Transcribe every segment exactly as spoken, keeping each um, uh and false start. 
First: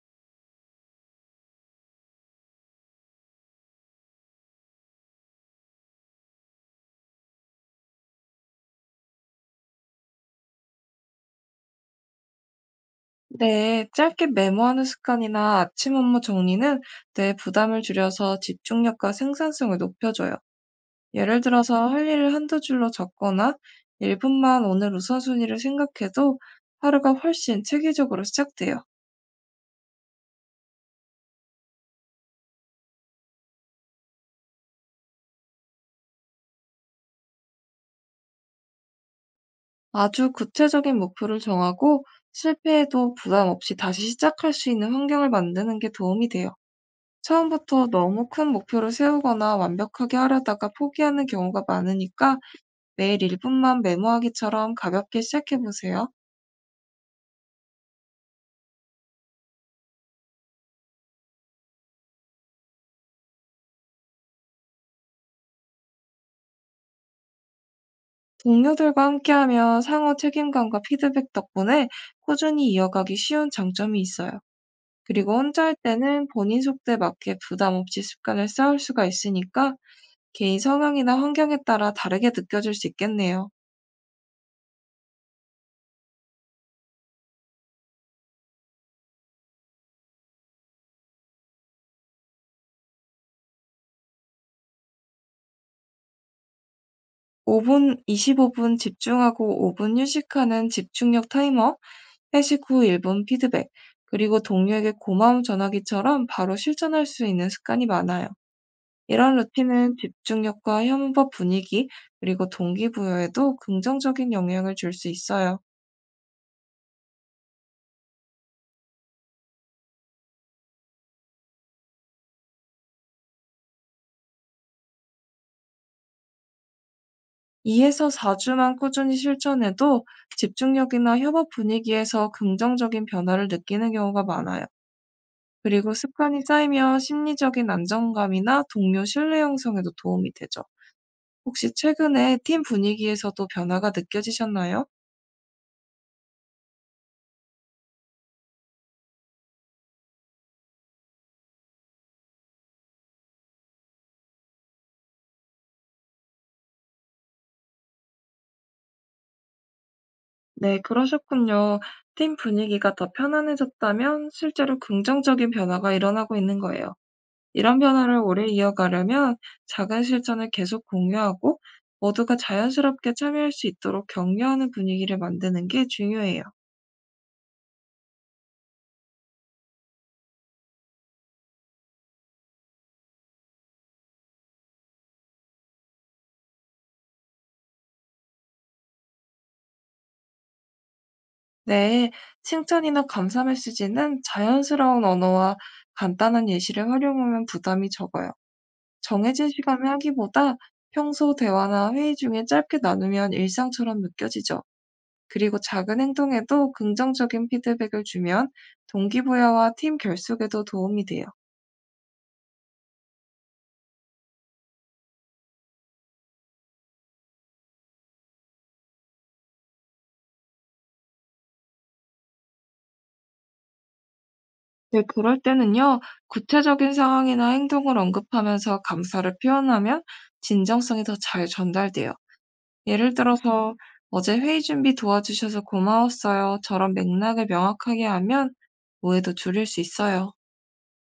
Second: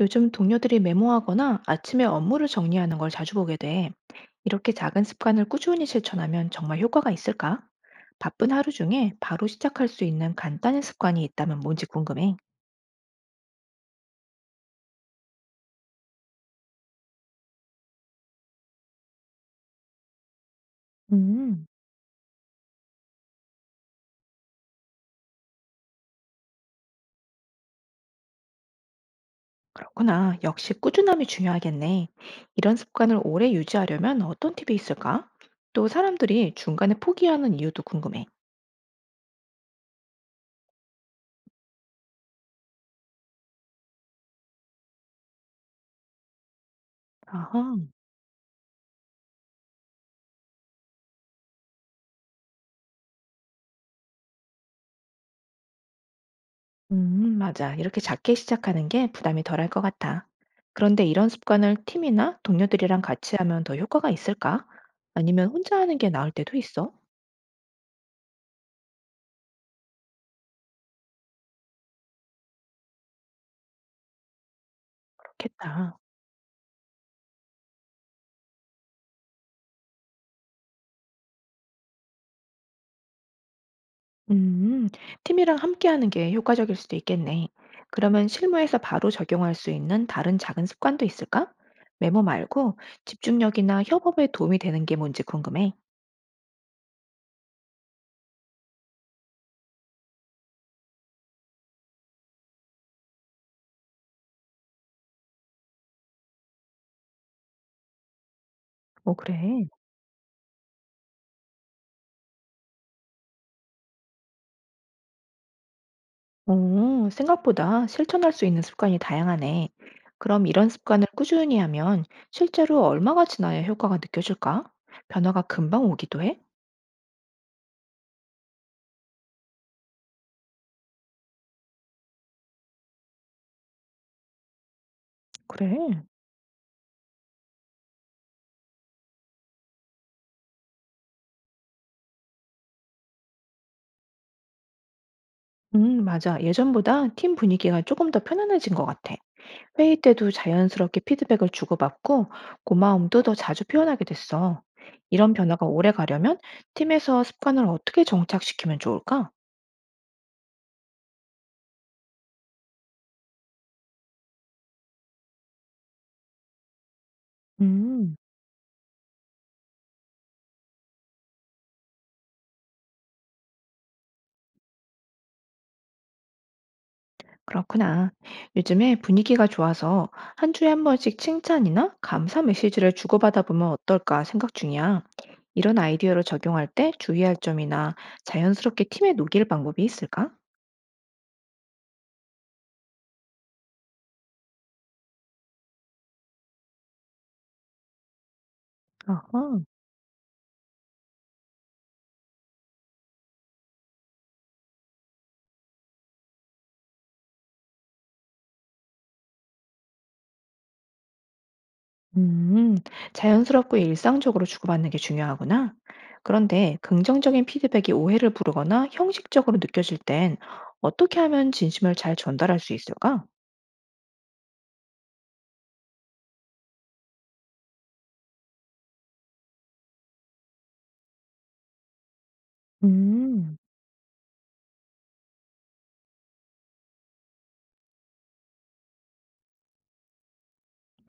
요즘 동료들이 메모하거나 아침에 업무를 정리하는 걸 자주 보게 돼. 이렇게 작은 습관을 꾸준히 실천하면 정말 효과가 있을까? 바쁜 하루 중에 바로 시작할 수 있는 간단한 습관이 있다면 뭔지 궁금해. 네, 짧게 메모하는 습관이나 아침 업무 정리는 뇌 부담을 줄여서 집중력과 생산성을 높여줘요. 예를 음, 들어서 할 일을 한두 줄로 적거나 일 분만 오늘 우선순위를 생각해도 하루가 훨씬 체계적으로 시작돼요. 그렇구나. 역시 꾸준함이 중요하겠네. 이런 습관을 오래 유지하려면 어떤 팁이 있을까? 또 사람들이 중간에 포기하는 이유도 궁금해. 아주 구체적인 목표를 정하고 실패해도 부담 없이 다시 시작할 수 있는 환경을 만드는 게 도움이 돼요. 아하. 처음부터 너무 큰 목표를 세우거나 완벽하게 하려다가 포기하는 경우가 많으니까 매일 일 분만 메모하기처럼 가볍게 시작해보세요. 음, 맞아. 이렇게 작게 시작하는 게 부담이 덜할 것 같아. 그런데 이런 습관을 팀이나 동료들이랑 같이 하면 더 효과가 있을까? 아니면 혼자 하는 게 나을 때도 있어? 동료들과 함께하며 상호 책임감과 피드백 덕분에 꾸준히 이어가기 쉬운 장점이 있어요. 그리고 혼자 할 그렇겠다. 때는 본인 속도에 맞게 부담 없이 습관을 쌓을 수가 있으니까 개인 성향이나 환경에 따라 다르게 느껴질 수 있겠네요. 음, 팀이랑 함께 하는 게 효과적일 수도 있겠네. 그러면 실무에서 바로 적용할 수 있는 다른 작은 습관도 있을까? 메모 말고 집중력이나 협업에 도움이 되는 게 뭔지 궁금해. 오 분, 이십오 분 집중하고 오 분 휴식하는 집중력 타이머, 회식 후 일 분 피드백, 그리고 동료에게 고마움 전하기처럼 바로 실천할 수 있는 습관이 많아요. 오, 이런 그래. 루틴은 집중력과 협업 분위기, 그리고 동기부여에도 긍정적인 영향을 줄 수 있어요. 오, 생각보다 실천할 수 있는 습관이 다양하네. 그럼 이런 습관을 꾸준히 하면 실제로 얼마가 지나야 효과가 느껴질까? 변화가 금방 오기도 해? 이에서 사 주만 꾸준히 실천해도 집중력이나 협업 분위기에서 긍정적인 변화를 느끼는 경우가 많아요. 그리고 그래. 습관이 쌓이면 심리적인 안정감이나 동료 신뢰 형성에도 도움이 되죠. 혹시 최근에 팀 분위기에서도 변화가 느껴지셨나요? 음, 맞아. 예전보다 팀 분위기가 조금 더 편안해진 것 같아. 회의 때도 자연스럽게 피드백을 주고받고 고마움도 더 자주 표현하게 됐어. 이런 변화가 오래 가려면 팀에서 습관을 어떻게 정착시키면 좋을까? 네, 그러셨군요. 팀 분위기가 더 편안해졌다면 실제로 긍정적인 변화가 일어나고 있는 거예요. 이런 변화를 음. 오래 이어가려면 작은 실천을 계속 공유하고 모두가 자연스럽게 참여할 수 있도록 격려하는 분위기를 만드는 게 중요해요. 그렇구나. 요즘에 분위기가 좋아서 한 주에 한 번씩 칭찬이나 감사 메시지를 주고받아 보면 어떨까 생각 중이야. 이런 아이디어를 적용할 때 주의할 점이나 자연스럽게 팀에 녹일 방법이 있을까? 네, 칭찬이나 감사 메시지는 자연스러운 언어와 간단한 예시를 활용하면 부담이 적어요. 어허. 정해진 시간에 하기보다 평소 대화나 회의 중에 짧게 나누면 일상처럼 느껴지죠. 그리고 작은 행동에도 긍정적인 피드백을 주면 동기부여와 팀 결속에도 도움이 돼요. 음, 자연스럽고 일상적으로 주고받는 게 중요하구나. 그런데 긍정적인 피드백이 오해를 부르거나 형식적으로 느껴질 땐 어떻게 하면 진심을 잘 전달할 수 있을까? 네, 그럴 때는요, 구체적인 상황이나 행동을 언급하면서 감사를 표현하면 진정성이 더 잘 전달돼요. 예를 음. 들어서, 음, 어제 회의 준비 도와주셔서 고마웠어요. 저런 맥락을 명확하게 하면 오해도 줄일 수 있어요.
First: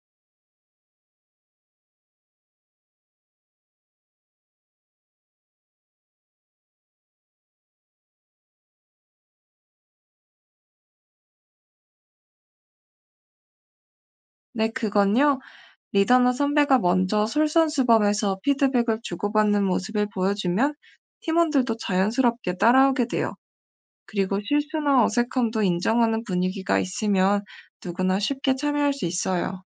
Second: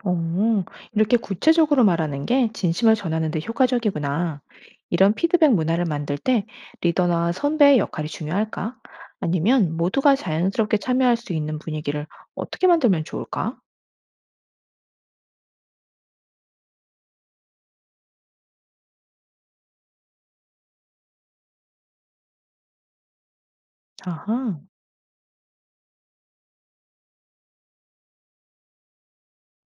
어, 이렇게 구체적으로 말하는 게 진심을 전하는 데 효과적이구나. 이런 피드백 문화를 만들 때 리더나 선배의 역할이 중요할까? 아니면 모두가 자연스럽게 참여할 수 있는 분위기를 어떻게 만들면 좋을까? 네, 그건요, 리더나 선배가 먼저 솔선수범해서 피드백을 주고받는 모습을 보여주면 팀원들도 자연스럽게 따라오게 돼요. 그리고 아하, 실수나 어색함도 인정하는 분위기가 있으면 누구나 쉽게 참여할 수 있어요.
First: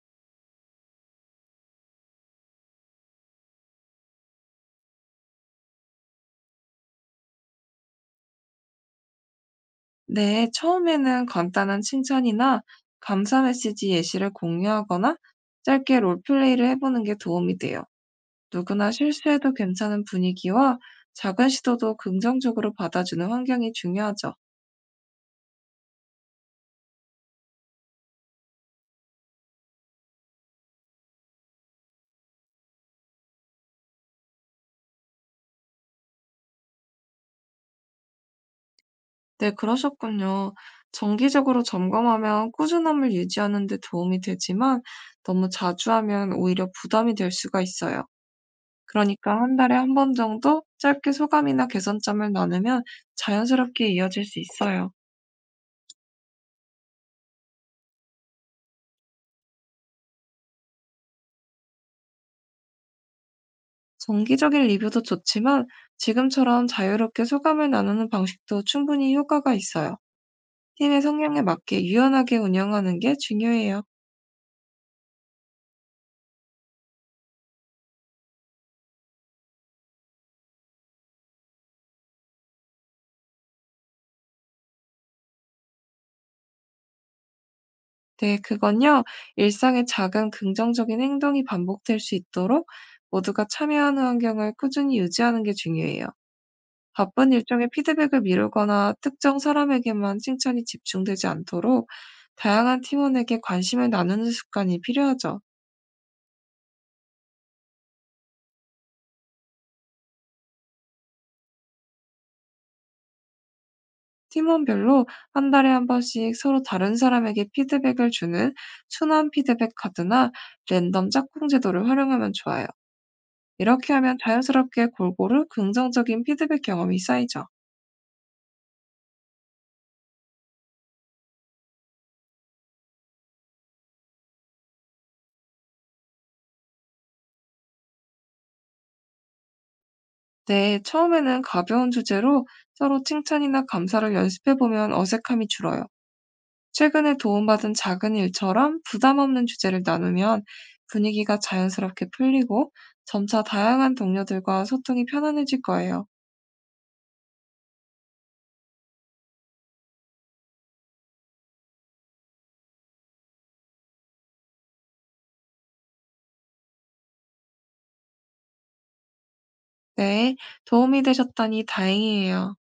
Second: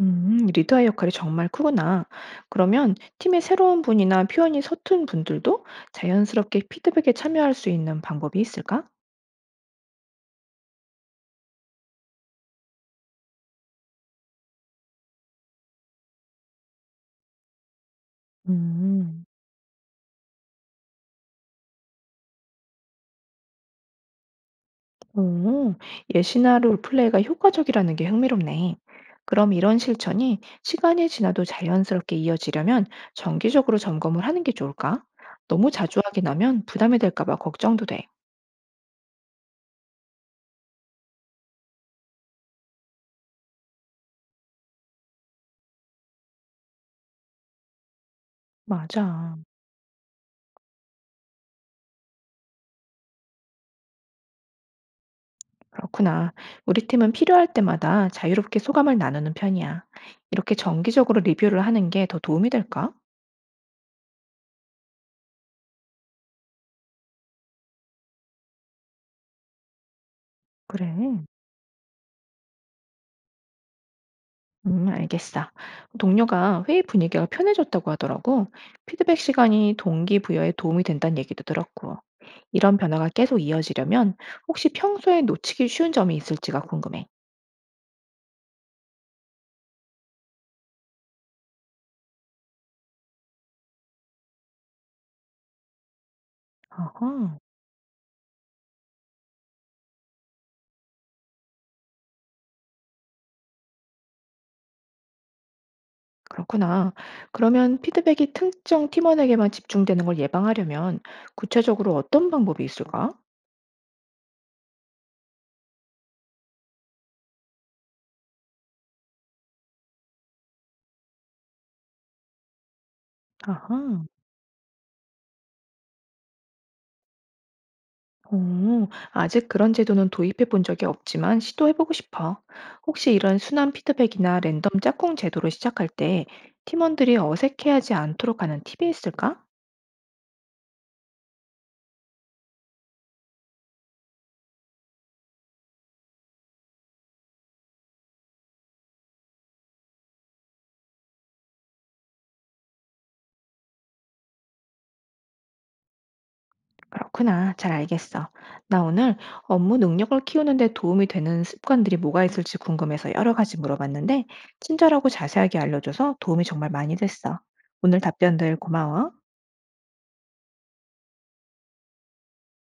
음, 리더의 역할이 정말 크구나. 그러면 팀의 새로운 분이나 표현이 서툰 분들도 자연스럽게 피드백에 참여할 수 있는 방법이 있을까? 네, 처음에는 간단한 칭찬이나 감사 메시지 예시를 공유하거나 짧게 롤플레이를 해보는 게 도움이 돼요. 누구나 음. 실수해도 괜찮은 분위기와 작은 시도도 긍정적으로 받아주는 환경이 중요하죠. 오, 예시나 롤플레이가 효과적이라는 게 흥미롭네. 그럼 이런 실천이 시간이 지나도 자연스럽게 이어지려면 정기적으로 점검을 하는 게 좋을까? 너무 자주 하긴 하면 부담이 될까 봐 걱정도 돼. 네, 그러셨군요. 정기적으로 점검하면 꾸준함을 유지하는 데 도움이 되지만 너무 자주 하면 오히려 부담이 될 수가 있어요. 맞아. 그러니까 한 달에 한 번 정도 짧게 소감이나 개선점을 나누면 자연스럽게 이어질 수 있어요. 그렇구나. 우리 팀은 필요할 때마다 자유롭게 소감을 나누는 편이야. 이렇게 정기적으로 리뷰를 하는 게 더 도움이 될까? 정기적인 리뷰도 좋지만 지금처럼 자유롭게 소감을 나누는 방식도 충분히 효과가 있어요. 팀의 그래. 성향에 맞게 유연하게 운영하는 게 중요해요. 음, 알겠어. 동료가 회의 분위기가 편해졌다고 하더라고. 피드백 시간이 동기부여에 도움이 된다는 얘기도 들었고. 이런 변화가 계속 이어지려면 혹시 평소에 놓치기 쉬운 점이 있을지가 궁금해. 네, 그건요. 일상의 작은 긍정적인 행동이 반복될 수 있도록 모두가 참여하는 환경을 꾸준히 유지하는 게 중요해요. 바쁜 아하, 일정에 피드백을 미루거나 특정 사람에게만 칭찬이 집중되지 않도록 다양한 팀원에게 관심을 나누는 습관이 필요하죠. 그렇구나. 그러면 피드백이 특정 팀원에게만 집중되는 걸 예방하려면 구체적으로 어떤 방법이 있을까? 팀원별로 한 달에 한 번씩 서로 다른 사람에게 피드백을 주는 순환 피드백 카드나 랜덤 짝꿍 제도를 활용하면 좋아요. 이렇게 아하. 하면 자연스럽게 골고루 긍정적인 피드백 경험이 쌓이죠. 오, 아직 그런 제도는 도입해 본 적이 없지만 시도해 보고 싶어. 혹시 이런 순환 피드백이나 랜덤 짝꿍 제도를 시작할 때 팀원들이 어색해하지 않도록 하는 팁이 있을까? 네, 처음에는 가벼운 주제로 서로 칭찬이나 감사를 연습해 보면 어색함이 줄어요. 최근에 도움받은 작은 일처럼 부담 없는 주제를 나누면 분위기가 자연스럽게 풀리고 점차 다양한 동료들과 소통이 편안해질 거예요. 그렇구나. 잘 알겠어. 나 오늘 업무 능력을 키우는데 도움이 되는 습관들이 뭐가 있을지 궁금해서 여러 가지 물어봤는데, 친절하고 자세하게 알려줘서 도움이 정말 많이 됐어. 오늘 답변들 고마워. 네. 도움이 되셨다니 다행이에요.